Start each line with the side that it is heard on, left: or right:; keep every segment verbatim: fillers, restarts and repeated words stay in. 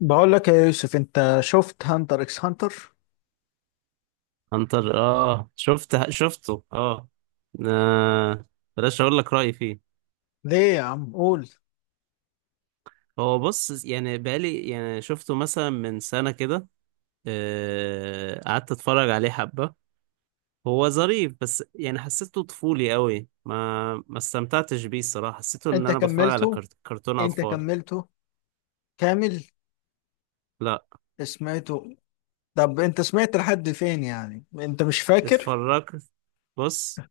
left: بقول لك يا يوسف، انت شفت هانتر اكس هانتر؟
right: عنتر، اه شفت شفته اه آه، بلاش اقول لك رأيي فيه.
left: ليه يا عم؟ قول.
right: هو بص، يعني بقالي يعني شفته مثلا من سنة كده. آه، قعدت اتفرج عليه حبة. هو ظريف بس يعني حسيته طفولي قوي، ما ما استمتعتش بيه الصراحة. حسيته ان
left: انت
right: انا بتفرج على
left: كملته
right: كرت- كرتون
left: انت
right: اطفال.
left: كملته كامل؟
right: لا،
left: سمعته؟ طب انت سمعت لحد فين؟ يعني انت مش فاكر؟
right: اتفرجت. بص،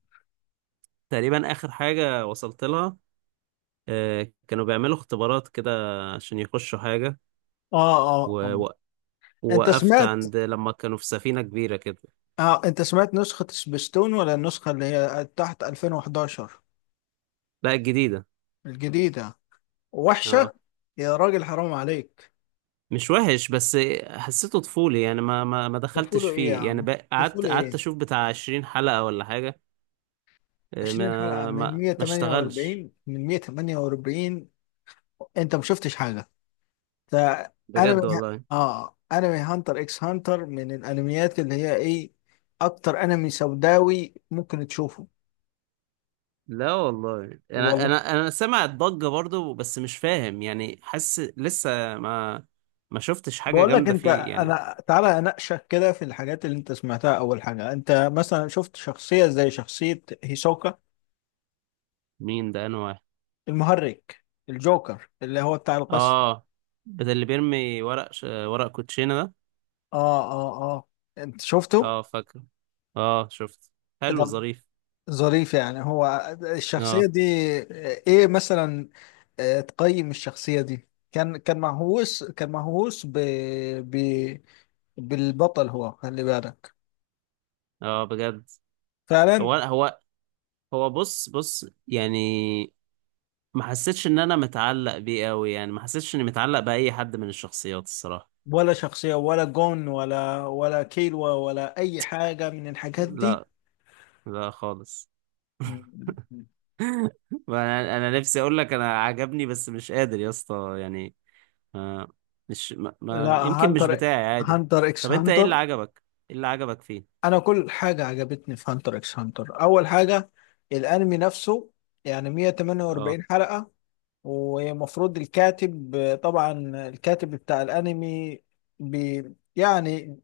right: تقريبا اخر حاجة وصلت لها، آه، كانوا بيعملوا اختبارات كده عشان يخشوا حاجة.
left: اه، اه، اه، انت
right: وقفت
left: سمعت؟
right: عند لما كانوا في سفينة كبيرة كده.
left: اه، انت سمعت نسخة سبيستون ولا النسخة اللي هي تحت ألفين وأحد عشر؟
right: لا، الجديدة.
left: الجديدة؟ وحشة.
right: اه،
left: يا راجل حرام عليك.
right: مش وحش، بس حسيته طفولي يعني ما ما ما
left: طفوله
right: دخلتش
left: ايه يا
right: فيه يعني،
left: عم؟
right: بق- قعدت
left: طفوله
right: قعدت
left: ايه؟
right: اشوف بتاع عشرين حلقة ولا حاجة. آه،
left: عشرين حلقة
right: ما
left: من
right: ما ما اشتغلش.
left: مية وتمنية وأربعين من مية وتمنية وأربعين انت ما شفتش حاجة فانمي.
right: بجد والله.
left: اه انمي هانتر اكس هانتر من الانميات اللي هي ايه؟ اكتر انمي سوداوي ممكن تشوفه.
right: لا والله، انا
left: والله.
right: انا انا سامع الضجة برضو بس مش فاهم، يعني حاسس لسه ما ما شفتش حاجة
left: بقول لك
right: جامدة
left: انت،
right: فيه يعني.
left: انا تعالى اناقشك كده في الحاجات اللي انت سمعتها. اول حاجه، انت مثلا شفت شخصيه زي شخصيه هيسوكا؟
right: مين ده؟ انا واحد.
left: المهرج، الجوكر اللي هو بتاع القصر؟
right: اه، ده اللي بيرمي ورق ش... ورق كوتشينة ده.
left: اه، اه، اه، انت شفته؟
right: اه فاكر، اه شفت.
left: إيه
right: حلو،
left: ده؟
right: ظريف.
left: ظريف يعني هو الشخصية
right: اه
left: دي؟ ايه مثلا؟ آه، تقيم الشخصية دي، كان كان مهووس كان مهووس ب... ب... بالبطل، هو خلي بالك.
right: اه، بجد. هو
left: فعلا.
right: هو هو بص بص يعني ما حسيتش ان انا متعلق بيه قوي، يعني ما حسيتش اني متعلق باي حد من الشخصيات الصراحة.
left: ولا شخصية؟ ولا جون ولا ولا كيلو ولا أي حاجة من الحاجات دي؟
right: لا، لا خالص. انا انا نفسي اقول لك انا عجبني بس مش قادر يا اسطى يعني. ما مش ما,
left: لا
right: ما يمكن مش
left: هانتر،
right: بتاعي، عادي.
left: هانتر اكس
right: طب انت ايه اللي
left: هانتر.
right: عجبك؟ ايه اللي عجبك فيه؟
left: انا كل حاجه عجبتني في هانتر اكس هانتر. اول حاجه الانمي نفسه، يعني
right: اه.
left: مية وتمنية وأربعين حلقه. ومفروض الكاتب، طبعا الكاتب بتاع الانمي بي، يعني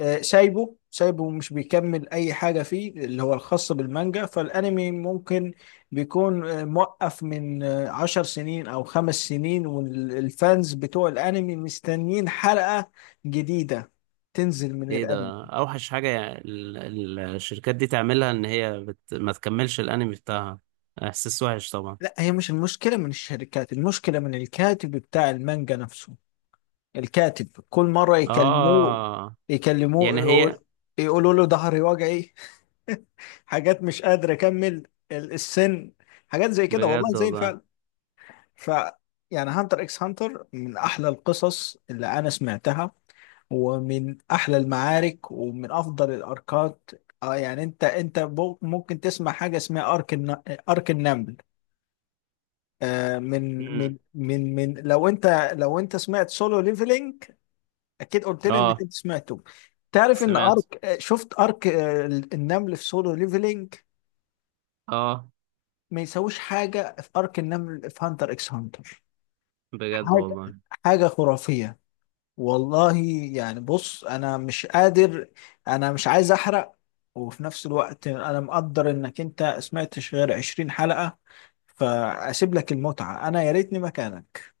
left: آه، سايبه سايبه ومش بيكمل اي حاجه فيه اللي هو الخاص بالمانجا. فالانمي ممكن بيكون آه، موقف من آه، عشر سنين او خمس سنين، والفانز بتوع الانمي مستنيين حلقه جديده تنزل من
right: ايه
left: الانمي.
right: ده؟ اوحش حاجة ال- ال- الشركات دي تعملها ان هي بت... ما تكملش الانمي بتاعها. احساس وحش طبعا.
left: لا هي مش المشكله من الشركات، المشكله من الكاتب بتاع المانجا نفسه. الكاتب كل مرة يكلموه
right: اه،
left: يكلموه
right: يعني هي.
left: يقول، يقولوا له ظهري وجعي، حاجات مش قادر أكمل، ال- السن، حاجات زي كده والله
right: بجد
left: زي
right: والله.
left: الفعل. ف، يعني هانتر اكس هانتر من أحلى القصص اللي أنا سمعتها، ومن أحلى المعارك، ومن أفضل الأركات. آه يعني أنت أنت بو- ممكن تسمع حاجة اسمها أرك الن- أرك النمل. آه من
right: امم.
left: من من من لو أنت، لو أنت سمعت سولو ليفلينج، اكيد قلت لي انك
right: اه،
left: انت سمعته. تعرف ان
right: سمعت.
left: ارك، آه، شفت ارك آه، النمل في سولو ليفلينج؟
right: اه،
left: ما يساويش حاجه في ارك النمل في هانتر اكس هانتر.
right: بجد
left: حاجه،
right: والله.
left: حاجه خرافيه والله. يعني بص انا مش قادر، انا مش عايز احرق. وفي نفس الوقت انا مقدر انك انت سمعتش غير عشرين حلقه، فاسيب لك المتعه، انا يا ريتني مكانك.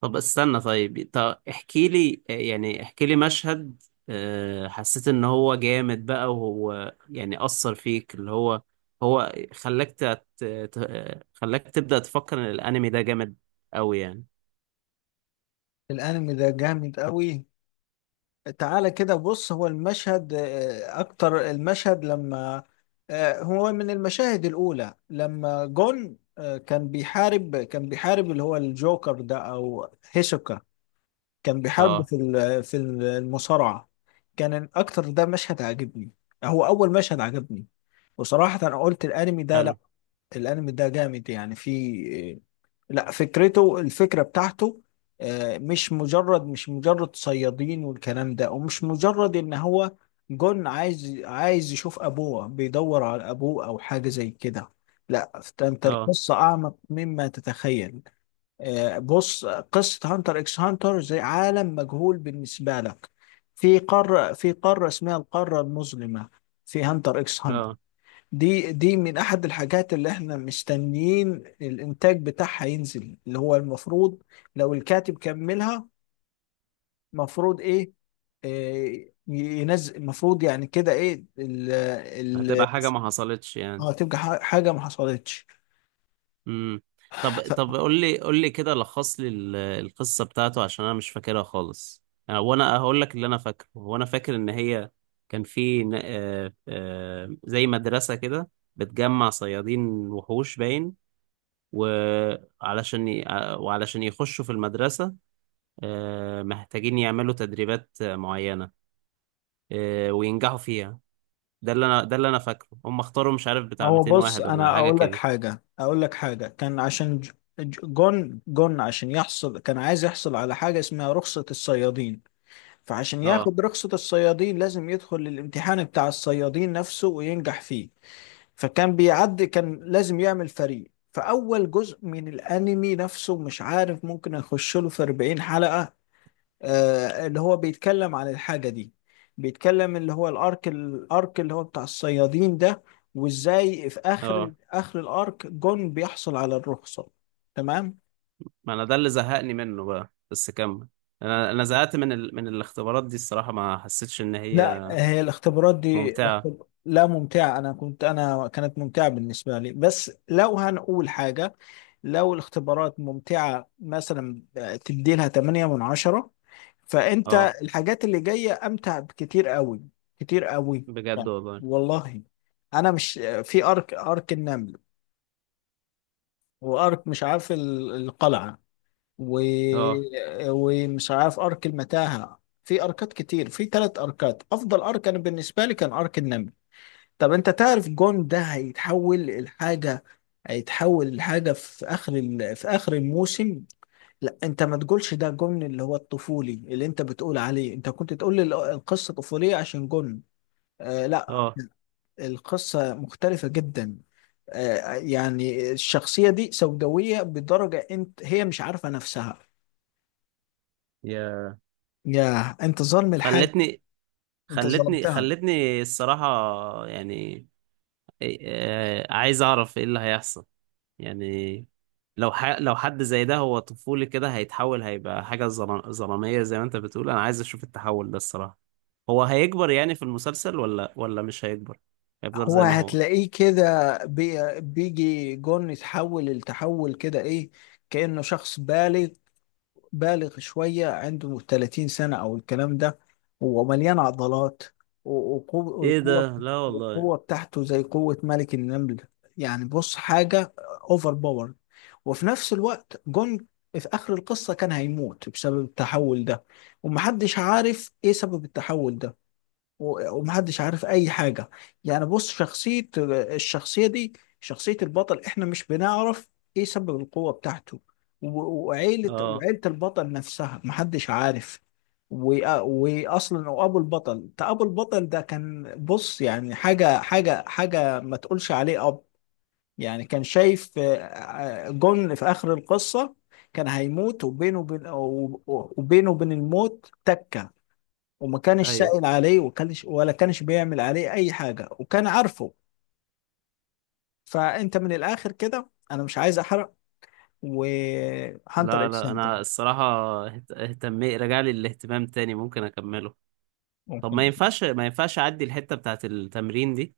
right: طب استنى، طيب طب احكي لي، يعني احكي لي مشهد آه، حسيت ان هو جامد بقى، وهو يعني اثر فيك اللي هو. هو خلاك تت... ت- خلاك تبدأ تفكر ان الانمي ده جامد قوي يعني.
left: الانمي ده جامد قوي. تعالى كده بص، هو المشهد آه، اكتر المشهد لما، آه، هو من المشاهد الاولى لما جون آه، كان بيحارب كان بيحارب اللي هو الجوكر ده او هيسوكا، كان بيحاربه
right: اه.
left: في ال- في المصارعة. كان اكتر ده مشهد عجبني، هو اول مشهد عجبني. وصراحة انا قلت الانمي ده، لا
right: حلو.
left: الانمي ده جامد يعني. في، لا فكرته، الفكرة بتاعته، آه، مش مجرد مش مجرد صيادين والكلام ده، ومش مجرد ان هو جون عايز عايز يشوف ابوه، بيدور على ابوه او حاجة زي كده. لا فت- انت
right: اه
left: القصة اعمق مما تتخيل. آه، بص، قصة هانتر اكس هانتر زي عالم مجهول بالنسبة لك. في قارة، في قارة اسمها القارة المظلمة في هانتر اكس هانتر.
right: اه.
left: دي دي من احد الحاجات اللي احنا مستنيين الانتاج بتاعها ينزل، اللي هو المفروض لو الكاتب كملها مفروض ايه, إيه ينزل، المفروض يعني كده ايه ال، ال،
right: هتبقى حاجة ما حصلتش يعني.
left: اه تبقى ح- حاجة ما حصلتش.
right: امم. طب
left: ف-
right: طب قول لي قول لي كده، لخص لي ال- القصة بتاعته عشان انا مش فاكرها خالص، انا وانا هقول لك اللي انا فاكره. وانا فاكر ان هي كان في ن- آه، آه، زي مدرسة كده بتجمع صيادين وحوش باين. وعلشان ي- آه، وعلشان يخشوا في المدرسة آه، محتاجين يعملوا تدريبات آه، معينة آه، وينجحوا فيها. ده اللي انا ده اللي انا فاكره. هم اختاروا مش عارف بتاع
left: هو
right: مئتين
left: بص،
right: واحد ولا
left: انا
right: حاجة
left: اقول لك
right: كده.
left: حاجة اقول لك حاجة كان عشان ج- ج- جون جون عشان يحصل، كان عايز يحصل على حاجة اسمها رخصة الصيادين. فعشان
right: اه
left: ياخد رخصة الصيادين لازم يدخل الامتحان بتاع الصيادين نفسه وينجح فيه. فكان بيعدي، كان لازم يعمل فريق. فأول جزء من الأنمي نفسه، مش عارف، ممكن أخش له في أربعين حلقة، آه اللي هو بيتكلم عن الحاجة دي، بيتكلم اللي هو الأرك الأرك اللي هو بتاع الصيادين ده، وإزاي في آخر
right: اه.
left: آخر الأرك جون بيحصل على الرخصة. تمام.
right: ما انا ده اللي زهقني منه بقى، بس كمل. انا انا زهقت من ال... من الاختبارات دي الصراحه، ما حسيتش ان
left: لا
right: هي
left: هي الاختبارات دي
right: ممتعه.
left: الاختب... لا ممتعة. أنا كنت أنا كانت ممتعة بالنسبة لي. بس لو هنقول حاجة، لو الاختبارات ممتعة مثلا تديلها ثمانية من عشرة، فأنت
right: اه،
left: الحاجات اللي جاية أمتع بكتير قوي، كتير قوي.
right: بجد
left: يعني
right: والله.
left: والله أنا مش، في أرك، أرك النمل، وأرك مش عارف ال- القلعة، و...
right: اه
left: ومش عارف أرك المتاهة، في أركات كتير، في ثلاث أركات أفضل أرك أنا بالنسبة لي كان أرك النمل. طب انت تعرف جون ده هيتحول لحاجة؟ هيتحول لحاجة في اخر ال... في اخر الموسم. لا انت ما تقولش ده جون اللي هو الطفولي اللي انت بتقول عليه، انت كنت تقول لي ال- القصة طفولية عشان جون. آه لا
right: اه.
left: القصة مختلفة جدا. آه يعني الشخصية دي سوداوية بدرجة انت هي مش عارفة نفسها.
right: يا.
left: يا انت ظالم الحاجة،
right: خلتني
left: انت
right: خلتني
left: ظلمتها.
right: خلتني الصراحه يعني. إيه- آه، عايز اعرف ايه اللي هيحصل يعني. لو ح... لو حد زي ده، هو طفولي كده، هيتحول، هيبقى حاجة ظلام- ظلامية زي ما انت بتقول. انا عايز اشوف التحول ده الصراحة. هو هيكبر يعني في المسلسل ولا ولا مش هيكبر؟ هيفضل
left: هو
right: زي ما هو؟
left: هتلاقيه كده بي، بيجي جون يتحول التحول كده ايه، كأنه شخص بالغ، بالغ شوية عنده ثلاثين سنة او الكلام ده، ومليان عضلات، و- وقو-
right: ايه
left: والقوة،
right: ده؟ لا والله.
left: القوة بتاعته زي قوة ملك النمل. يعني بص حاجة اوفر باور. وفي نفس الوقت جون في آخر القصة كان هيموت بسبب التحول ده، ومحدش عارف ايه سبب التحول ده، و- ومحدش عارف اي حاجه. يعني بص شخصيه، الشخصيه دي، شخصيه البطل، احنا مش بنعرف ايه سبب القوه بتاعته. و- وعيله
right: اه.
left: وعيله البطل نفسها محدش عارف. و- واصلا وابو البطل ده، ابو البطل ده كان بص، يعني حاجه، حاجه حاجه ما تقولش عليه اب. يعني كان شايف آه، آه، جون في اخر القصه كان هيموت، وبينه وبين، وبينه وبين الموت تكه، وما كانش
right: ايوه.
left: سائل عليه، وكانش ولا كانش بيعمل عليه اي حاجه، وكان عارفه. فانت من الاخر كده انا مش عايز احرق. وهانتر
right: لا
left: اكس
right: لا،
left: هانتر،
right: انا الصراحة اهت- اهتمي رجع لي الاهتمام تاني، ممكن اكمله. طب
left: ممكن.
right: ما ينفعش ما ينفعش اعدي الحتة بتاعت التمرين دي؟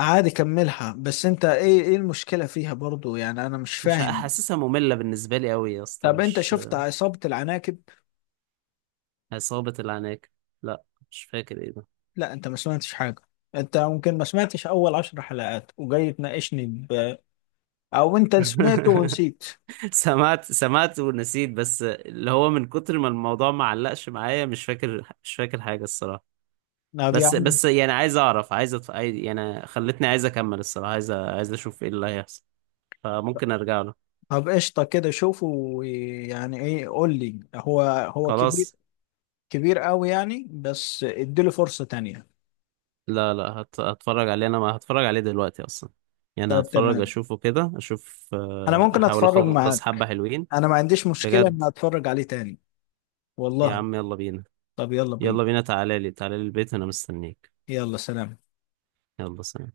left: عادي كملها، بس انت ايه، ايه المشكله فيها برضو؟ يعني انا مش
right: مش
left: فاهم.
right: حاسسها، مملة بالنسبة لي قوي يا اسطى،
left: طب انت
right: مش.
left: شفت عصابه العناكب؟
right: عصابة العناكب؟ لا، مش فاكر ايه ده.
left: لا انت ما سمعتش حاجه، انت ممكن ما سمعتش اول عشر حلقات وجاي تناقشني ب... او انت سمعته ونسيت.
right: سمعت سمعت ونسيت، بس اللي هو من كتر ما الموضوع ما علقش معايا مش فاكر، مش فاكر حاجة الصراحة.
left: طب يا
right: بس
left: عم،
right: بس يعني عايز اعرف، عايز أتف... عايز- يعني خلتني عايز اكمل الصراحة، عايز أ- عايز اشوف ايه اللي هيحصل. فممكن ارجع له.
left: طب قشطه كده شوفه، ويعني ايه قول لي، هو هو كبير،
right: خلاص،
left: كبير قوي يعني. بس اديله فرصة تانية.
right: لا لا هت... هتفرج عليه. انا ما هتفرج عليه دلوقتي اصلا، يعني
left: طب
right: هتفرج
left: تمام،
right: اشوفه كده، اشوف،
left: انا
right: آه،
left: ممكن
right: احاول
left: اتفرج
right: اخلص
left: معاك.
right: حبة حلوين.
left: انا ما عنديش مشكلة
right: بجد؟
left: ان اتفرج عليه تاني.
right: يا
left: والله.
right: عم يلا بينا.
left: طب يلا بينا.
right: يلا بينا، تعالى لي تعالى لي البيت انا مستنيك.
left: يلا سلام.
right: يلا سلام.